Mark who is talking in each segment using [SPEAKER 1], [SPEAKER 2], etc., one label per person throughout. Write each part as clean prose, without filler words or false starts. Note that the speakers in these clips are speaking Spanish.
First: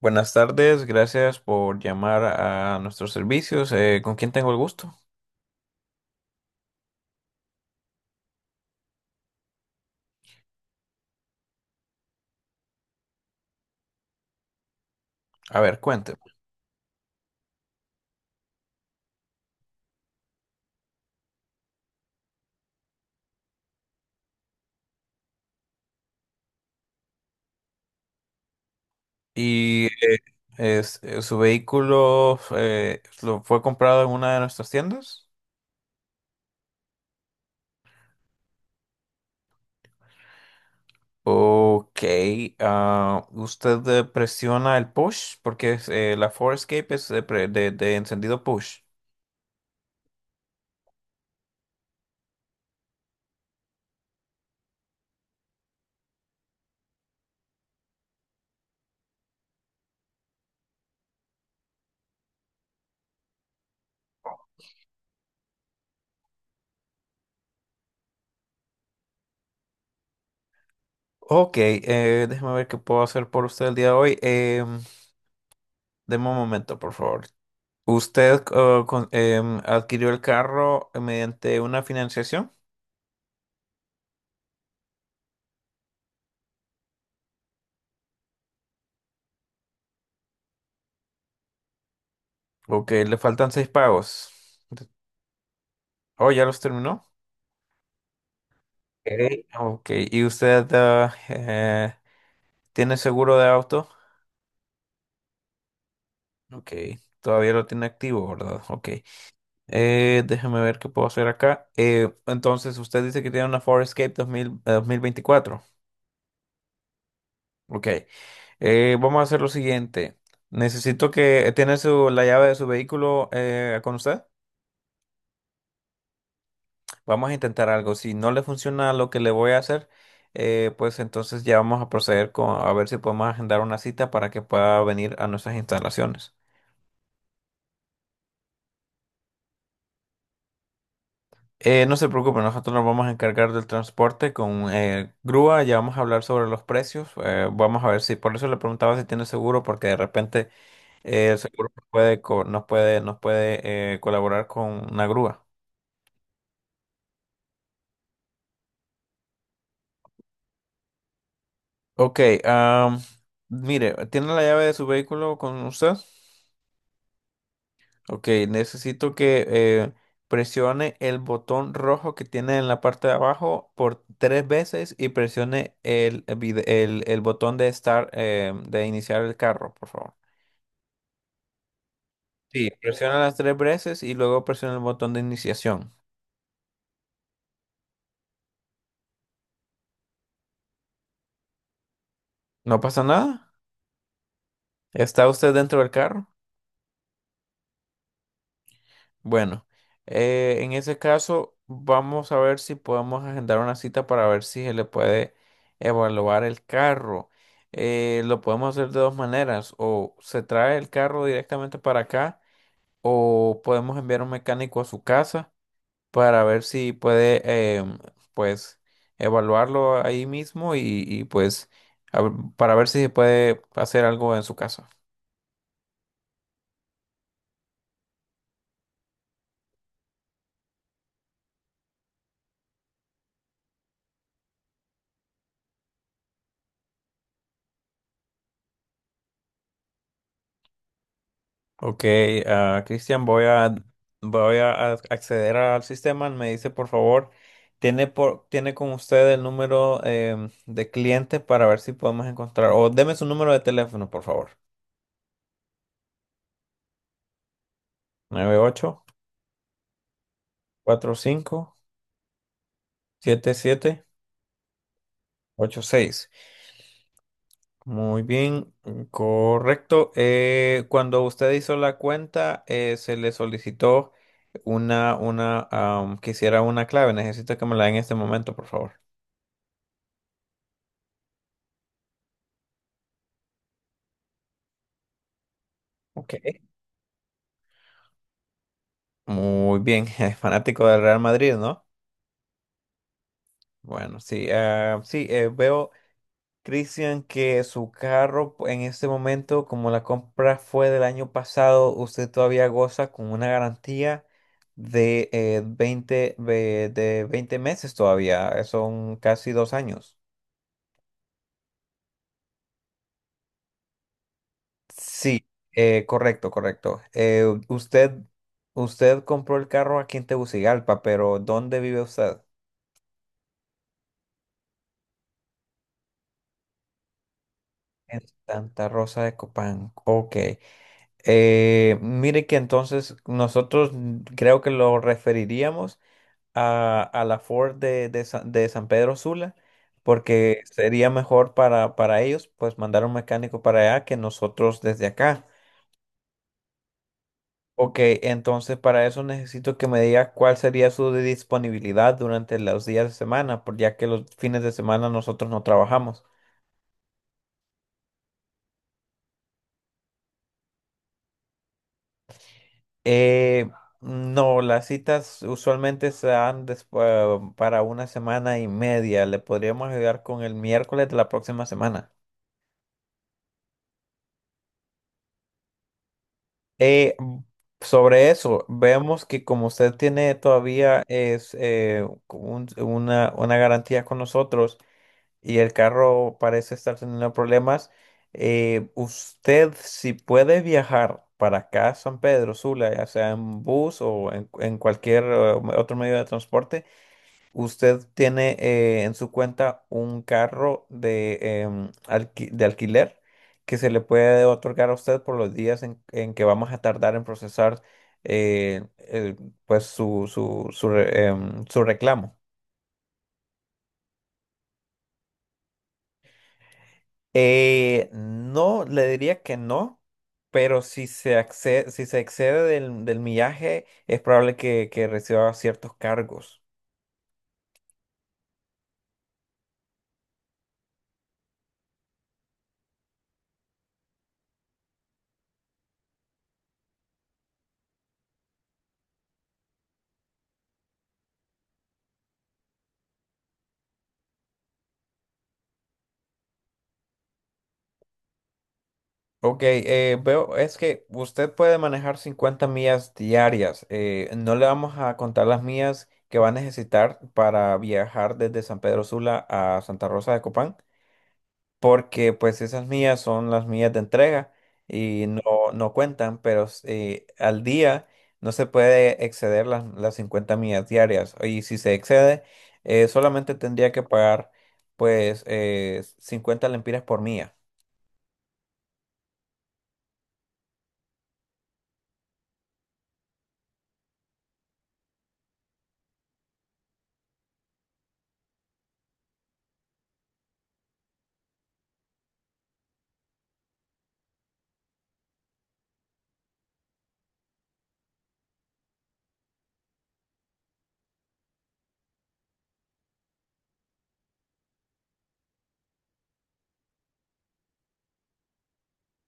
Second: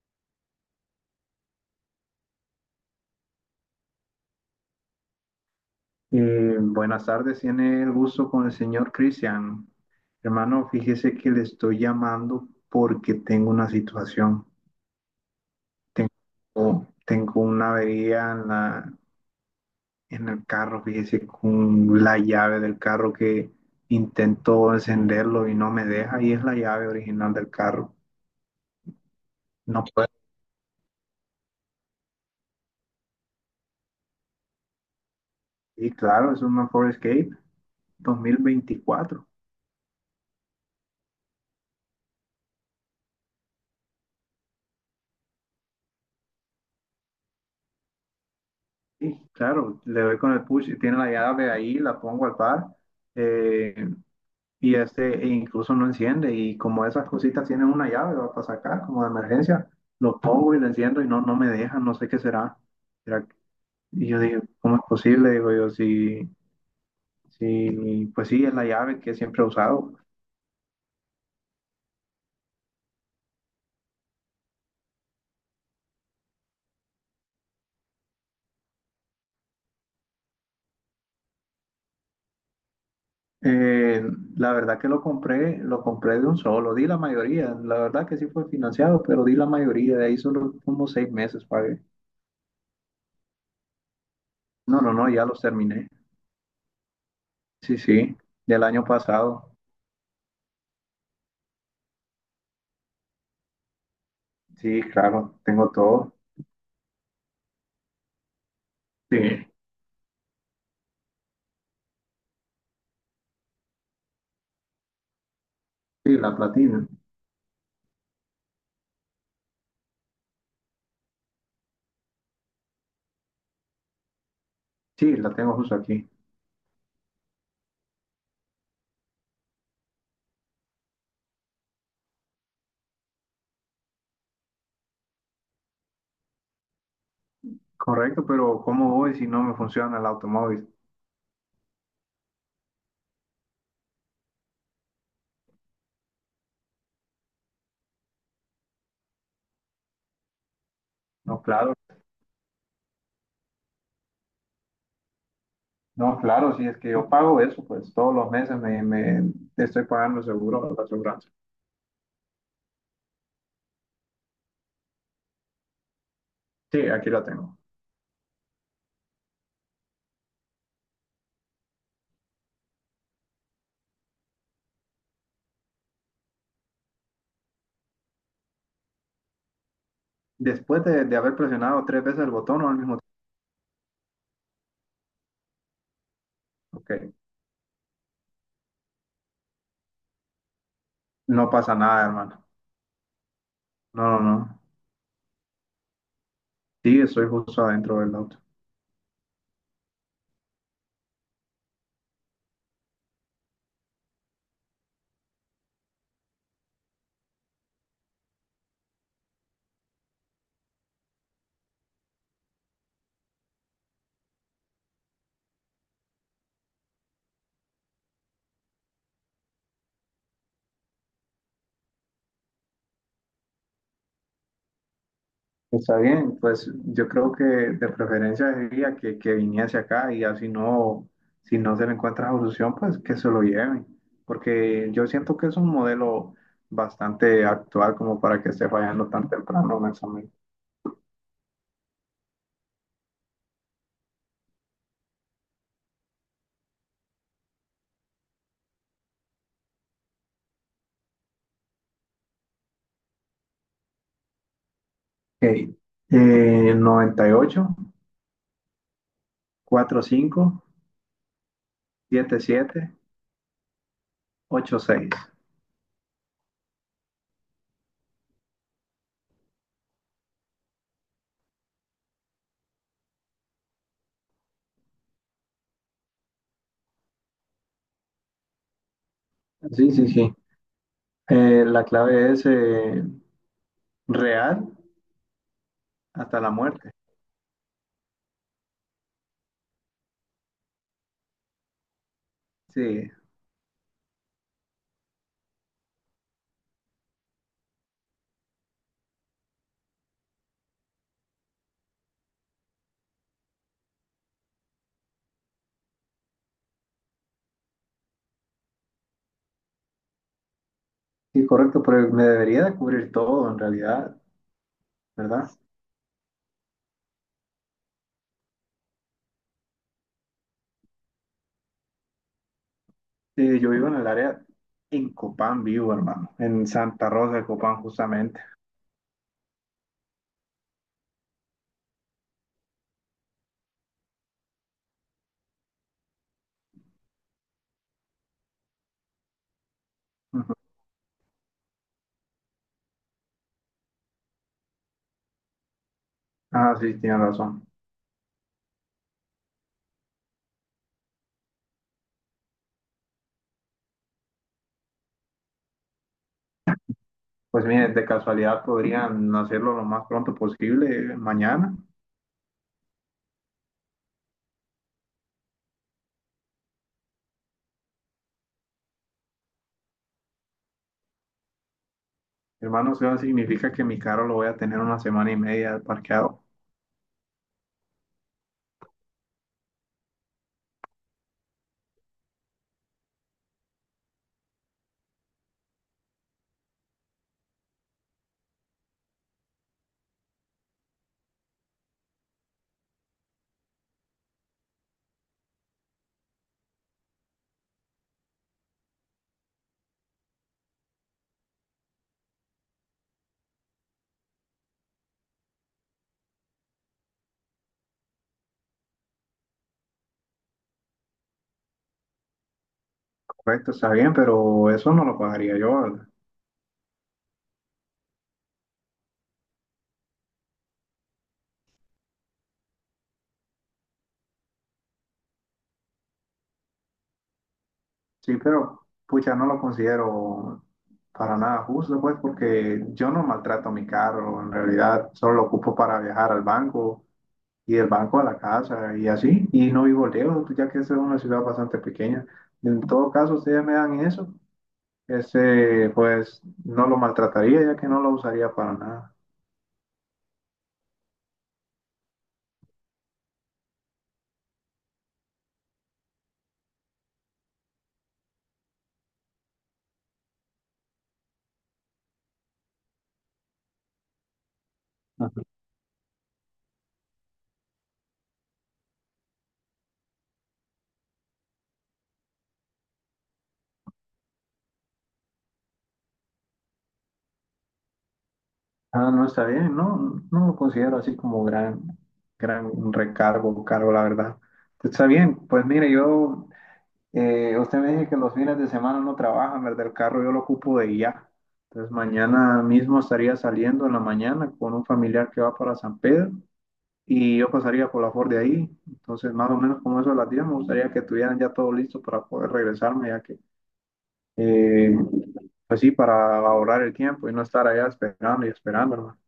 [SPEAKER 1] Buenas tardes, gracias por llamar a nuestros servicios. ¿Con quién tengo el gusto?
[SPEAKER 2] Buenas tardes, tiene el gusto con el señor Cristian. Hermano, fíjese que le estoy llamando porque tengo una situación.
[SPEAKER 1] A ver, cuénteme.
[SPEAKER 2] Tengo una avería en la, en el carro, fíjese, con la llave del carro que intento encenderlo y no me deja, y es la llave original del carro. No
[SPEAKER 1] ¿Y
[SPEAKER 2] puedo.
[SPEAKER 1] su vehículo lo fue comprado en una de nuestras tiendas?
[SPEAKER 2] Y claro, es una Ford Escape 2024.
[SPEAKER 1] Ok, usted presiona el push porque la Forescape es de, de encendido push.
[SPEAKER 2] Sí, claro, le doy con el push, tiene la llave ahí, la pongo al par. Eh, y este e incluso no enciende y como esas cositas tienen una llave va para sacar como de emergencia, lo pongo y lo enciendo y no, no me deja, no sé qué será. Será que- Y yo digo, ¿cómo es posible? Digo yo, si, si, pues sí, es la llave que siempre he usado.
[SPEAKER 1] Ok, déjeme ver qué puedo hacer por usted el día de hoy. Deme un momento, por favor. ¿Usted adquirió el carro mediante una financiación?
[SPEAKER 2] Eh, la verdad que lo compré de un solo, di la mayoría, la verdad que sí fue financiado, pero di la mayoría, de ahí solo como 6 meses pagué.
[SPEAKER 1] Ok, le faltan seis pagos.
[SPEAKER 2] No, no, no, ya los terminé.
[SPEAKER 1] Oh, ¿ya los terminó?
[SPEAKER 2] Sí, sí, del año
[SPEAKER 1] Ok,
[SPEAKER 2] pasado.
[SPEAKER 1] ok. ¿Y usted tiene seguro de auto?
[SPEAKER 2] Sí, claro, tengo todo.
[SPEAKER 1] Ok, todavía lo tiene activo, ¿verdad? Ok.
[SPEAKER 2] Sí.
[SPEAKER 1] Déjeme ver qué puedo hacer acá. Entonces, usted dice que tiene una Ford Escape 2000 2024.
[SPEAKER 2] Sí, la platina.
[SPEAKER 1] Ok, vamos a hacer lo siguiente. Necesito que... ¿Tiene la llave de su vehículo con usted?
[SPEAKER 2] Sí, la tengo justo aquí.
[SPEAKER 1] Vamos a intentar algo. Si no le funciona lo que le voy a hacer, pues entonces ya vamos a proceder con a ver si podemos agendar una cita para que pueda venir a nuestras instalaciones.
[SPEAKER 2] Correcto, pero ¿cómo voy si no me funciona el automóvil?
[SPEAKER 1] No se preocupe, nosotros nos vamos a encargar del transporte con grúa. Ya vamos a hablar sobre los precios. Vamos a ver si, por eso le preguntaba si tiene seguro, porque de repente el
[SPEAKER 2] No,
[SPEAKER 1] seguro
[SPEAKER 2] claro.
[SPEAKER 1] nos puede, nos puede colaborar con una grúa.
[SPEAKER 2] No, claro, si es que yo pago eso, pues todos los meses me estoy pagando seguro la aseguranza.
[SPEAKER 1] Ok, am, mire, ¿tiene la llave de su vehículo con usted?
[SPEAKER 2] Sí, aquí la tengo.
[SPEAKER 1] Ok, necesito que presione el botón rojo que tiene en la parte de abajo por tres veces y presione el botón de start, de iniciar el carro, por favor.
[SPEAKER 2] Después de haber presionado 3 veces el botón o
[SPEAKER 1] Sí,
[SPEAKER 2] al mismo
[SPEAKER 1] presiona las tres veces y luego presiona el botón de iniciación.
[SPEAKER 2] tiempo, ok, no pasa nada, hermano.
[SPEAKER 1] ¿No pasa nada?
[SPEAKER 2] No, no, no.
[SPEAKER 1] ¿Está usted dentro del carro?
[SPEAKER 2] Sí, estoy justo adentro del auto.
[SPEAKER 1] Bueno, en ese caso vamos a ver si podemos agendar una cita para ver si se le puede evaluar el carro. Lo podemos hacer de dos maneras, o se trae el carro directamente para acá o podemos enviar un mecánico a su casa para ver si puede pues evaluarlo ahí mismo y pues para ver si se puede hacer algo en su casa.
[SPEAKER 2] Está bien, pues yo creo que de preferencia sería que viniese acá y así no, si no se le encuentra solución, pues que se lo lleven, porque yo siento que es un modelo bastante actual como para que esté fallando tan temprano un examen.
[SPEAKER 1] Ok, Cristian, voy a acceder al sistema. Me dice, por favor, tiene con usted el número de cliente para ver si podemos encontrar. O deme su número de teléfono, por favor.
[SPEAKER 2] Ok, 98,
[SPEAKER 1] Nueve ocho ocho
[SPEAKER 2] cuarenta y cinco,
[SPEAKER 1] cuatro cinco
[SPEAKER 2] setenta y siete,
[SPEAKER 1] siete siete
[SPEAKER 2] 45, 77,
[SPEAKER 1] ocho seis. Muy bien, mm, correcto. Cuando usted hizo la cuenta, se le solicitó que hiciera una clave. Necesito que me la dé en este momento, por favor.
[SPEAKER 2] seis. Sí, sí, sí. La clave es real
[SPEAKER 1] Ok.
[SPEAKER 2] hasta la muerte.
[SPEAKER 1] Muy bien, es fanático del Real Madrid, ¿no?
[SPEAKER 2] Sí,
[SPEAKER 1] Bueno, sí, ah, sí, veo, Cristian, que su carro en este momento, como la compra fue del año pasado, usted todavía goza con una garantía de 20 meses todavía. Son casi 2 años.
[SPEAKER 2] sí, correcto, pero me debería de cubrir todo en realidad.
[SPEAKER 1] Sí,
[SPEAKER 2] ¿Verdad?
[SPEAKER 1] correcto, correcto. Usted compró el carro aquí en Tegucigalpa, pero ¿dónde vive usted?
[SPEAKER 2] Y yo vivo en el área, en Copán vivo, hermano, en Santa Rosa de Copán
[SPEAKER 1] En
[SPEAKER 2] justamente.
[SPEAKER 1] Santa Rosa de Copán. Ok. Mire que entonces nosotros, creo que lo referiríamos a la Ford de San Pedro Sula,
[SPEAKER 2] Ujú.
[SPEAKER 1] porque sería mejor para ellos pues mandar un mecánico para allá que nosotros desde acá.
[SPEAKER 2] Ah, sí, tienen razón.
[SPEAKER 1] Ok, entonces para eso necesito que me diga cuál sería su disponibilidad durante los días de semana, ya que los fines de semana nosotros no trabajamos.
[SPEAKER 2] Pues miren, de casualidad podrían hacerlo lo más pronto posible, mañana.
[SPEAKER 1] Eh, no, las citas usualmente para una semana y media. Le podríamos ayudar con el miércoles de la próxima semana.
[SPEAKER 2] Hermano, eso significa que mi carro lo voy a tener una semana y media parqueado.
[SPEAKER 1] Eh, Sobre eso, vemos que como usted tiene todavía, una garantía con nosotros y el carro parece estar teniendo problemas, usted si puede viajar para acá a San Pedro Sula, ya sea en bus o en cualquier otro medio de transporte, usted tiene en su cuenta un carro de alquiler que se le puede otorgar a usted por los días en que vamos a tardar en procesar eh, el- pues su reclamo.
[SPEAKER 2] Correcto, está bien, pero eso no lo pagaría yo, ¿verdad?
[SPEAKER 1] No, le diría que no, pero si se excede del millaje, es probable que reciba ciertos cargos.
[SPEAKER 2] Sí, pero pucha, no lo considero para nada justo, pues, porque yo no maltrato mi carro, en realidad solo lo ocupo para viajar al banco y del banco a la casa y así, y no vivo lejos, ya que esa es una ciudad bastante pequeña. En todo caso, ustedes me dan eso, ese, pues no lo maltrataría, ya que no lo usaría para nada.
[SPEAKER 1] Ok, veo, es que usted puede manejar 50 millas diarias. No le vamos a contar las millas que va a necesitar para viajar desde San Pedro Sula a Santa Rosa de Copán, porque pues esas millas son las millas de entrega y no,
[SPEAKER 2] Ajá.
[SPEAKER 1] no cuentan, pero al día no se puede exceder las 50 millas diarias. Y si se excede, solamente tendría que pagar pues 50 lempiras por milla.
[SPEAKER 2] Ah, no, está bien, no, no lo considero así como gran, gran recargo o cargo, la verdad. Está bien, pues mire, yo, usted me dice que los fines de semana no trabajan, ¿verdad? El carro yo lo ocupo de ya. Entonces mañana mismo estaría saliendo en la mañana con un familiar que va para San Pedro y yo pasaría por la Ford de ahí. Entonces, más o menos como eso a las 10, me gustaría que tuvieran ya todo listo para poder regresarme, ya que, eh, pues sí, para ahorrar el tiempo y no estar allá esperando y esperando, hermano.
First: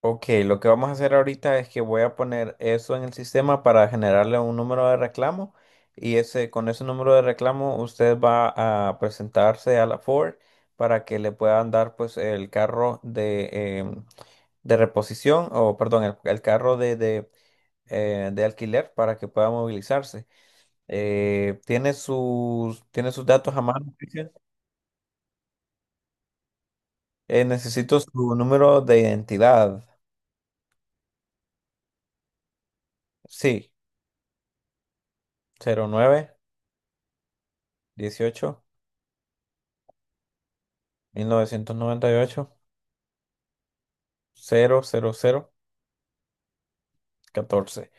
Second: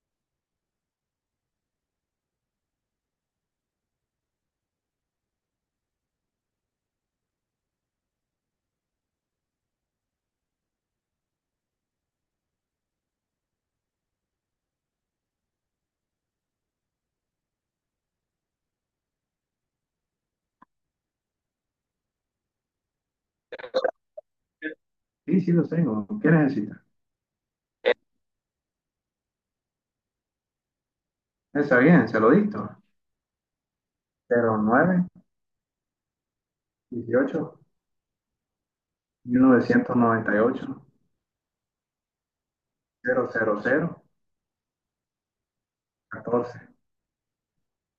[SPEAKER 1] Ok, lo que vamos a hacer ahorita es que voy a poner eso en el sistema para generarle un número de reclamo, y ese, con ese número de reclamo usted va a presentarse a la Ford para que le puedan dar pues el carro em, de reposición o, perdón, el carro de alquiler para que pueda movilizarse. Tiene sus datos a mano, Cristian?
[SPEAKER 2] Sí, sí, los tengo. ¿Qué necesitas?
[SPEAKER 1] Necesito su número de identidad.
[SPEAKER 2] Está bien, se lo dicto.
[SPEAKER 1] Sí,
[SPEAKER 2] 09,
[SPEAKER 1] cero nueve
[SPEAKER 2] 18,
[SPEAKER 1] dieciocho
[SPEAKER 2] 1998,
[SPEAKER 1] mil novecientos noventa y ocho
[SPEAKER 2] 000,
[SPEAKER 1] cero cero cero
[SPEAKER 2] 14.
[SPEAKER 1] catorce.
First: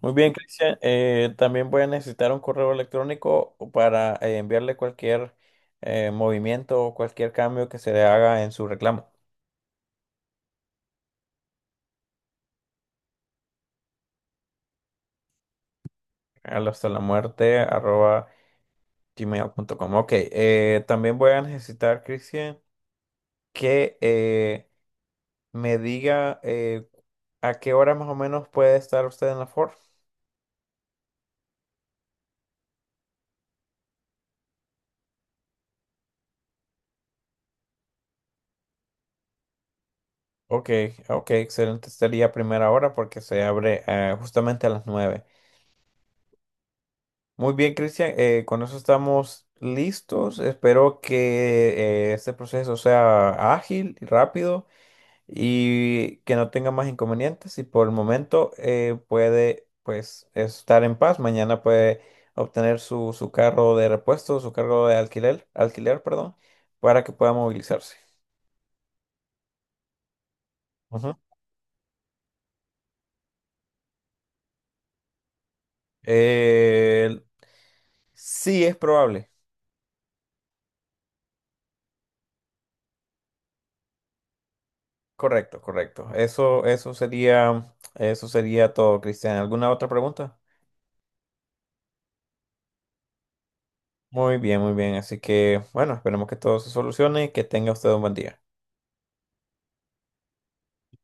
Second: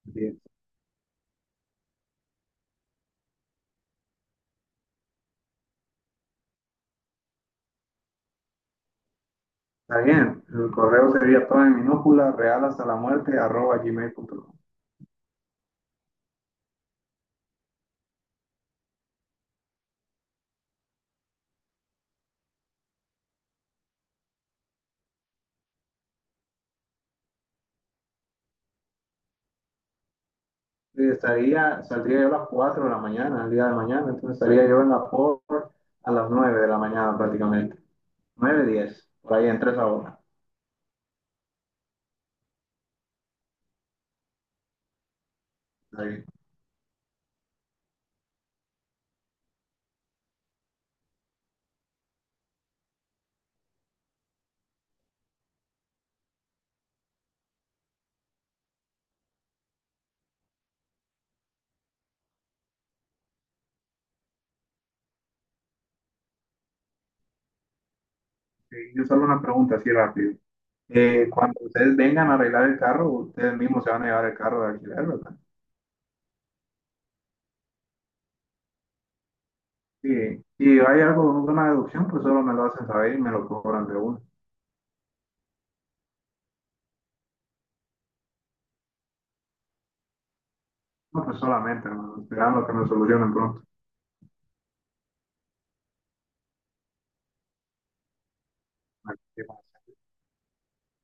[SPEAKER 1] Muy bien,
[SPEAKER 2] 10.
[SPEAKER 1] Cristian. También voy a necesitar un correo electrónico para enviarle cualquier movimiento o cualquier cambio que se le haga en su reclamo.
[SPEAKER 2] Está bien, el correo sería todo en minúscula, real hasta la muerte, arroba gmail.com.
[SPEAKER 1] Al hastalamuerte@gmail.com. Ok, también voy a necesitar, Cristian, que me diga a qué hora más o menos puede estar usted en la Ford.
[SPEAKER 2] Y estaría, saldría yo a las 4 de la mañana, el día de mañana, entonces estaría yo en la por a las 9 de la mañana prácticamente. 9:10 por ahí, entre 3 horas.
[SPEAKER 1] Ok, ok, excelente. Estaría a primera hora porque se abre justamente a las 9.
[SPEAKER 2] Está bien.
[SPEAKER 1] Muy bien, Cristian, con eso estamos listos. Espero que este proceso sea ágil y rápido y que no tenga más inconvenientes. Y por el momento puede pues estar en paz. Mañana puede obtener su carro de repuesto, su cargo de alquiler, alquiler, perdón, para que pueda movilizarse.
[SPEAKER 2] Yo solo una pregunta así rápido.
[SPEAKER 1] Ujú.
[SPEAKER 2] Cuando ustedes vengan a arreglar el carro, ustedes mismos se van a llevar el carro de alquiler, ¿verdad?
[SPEAKER 1] Eh, sí, es probable.
[SPEAKER 2] Sí. Si hay algo, una deducción, pues solo me lo hacen saber y me lo cobran de uno.
[SPEAKER 1] Correcto, correcto. Eso sería todo, Cristian. ¿Alguna otra pregunta?
[SPEAKER 2] No, pues solamente, hermano, esperando que me solucionen pronto.
[SPEAKER 1] Muy bien, muy bien. Así que, bueno, esperemos que todo se solucione y que tenga usted un buen día.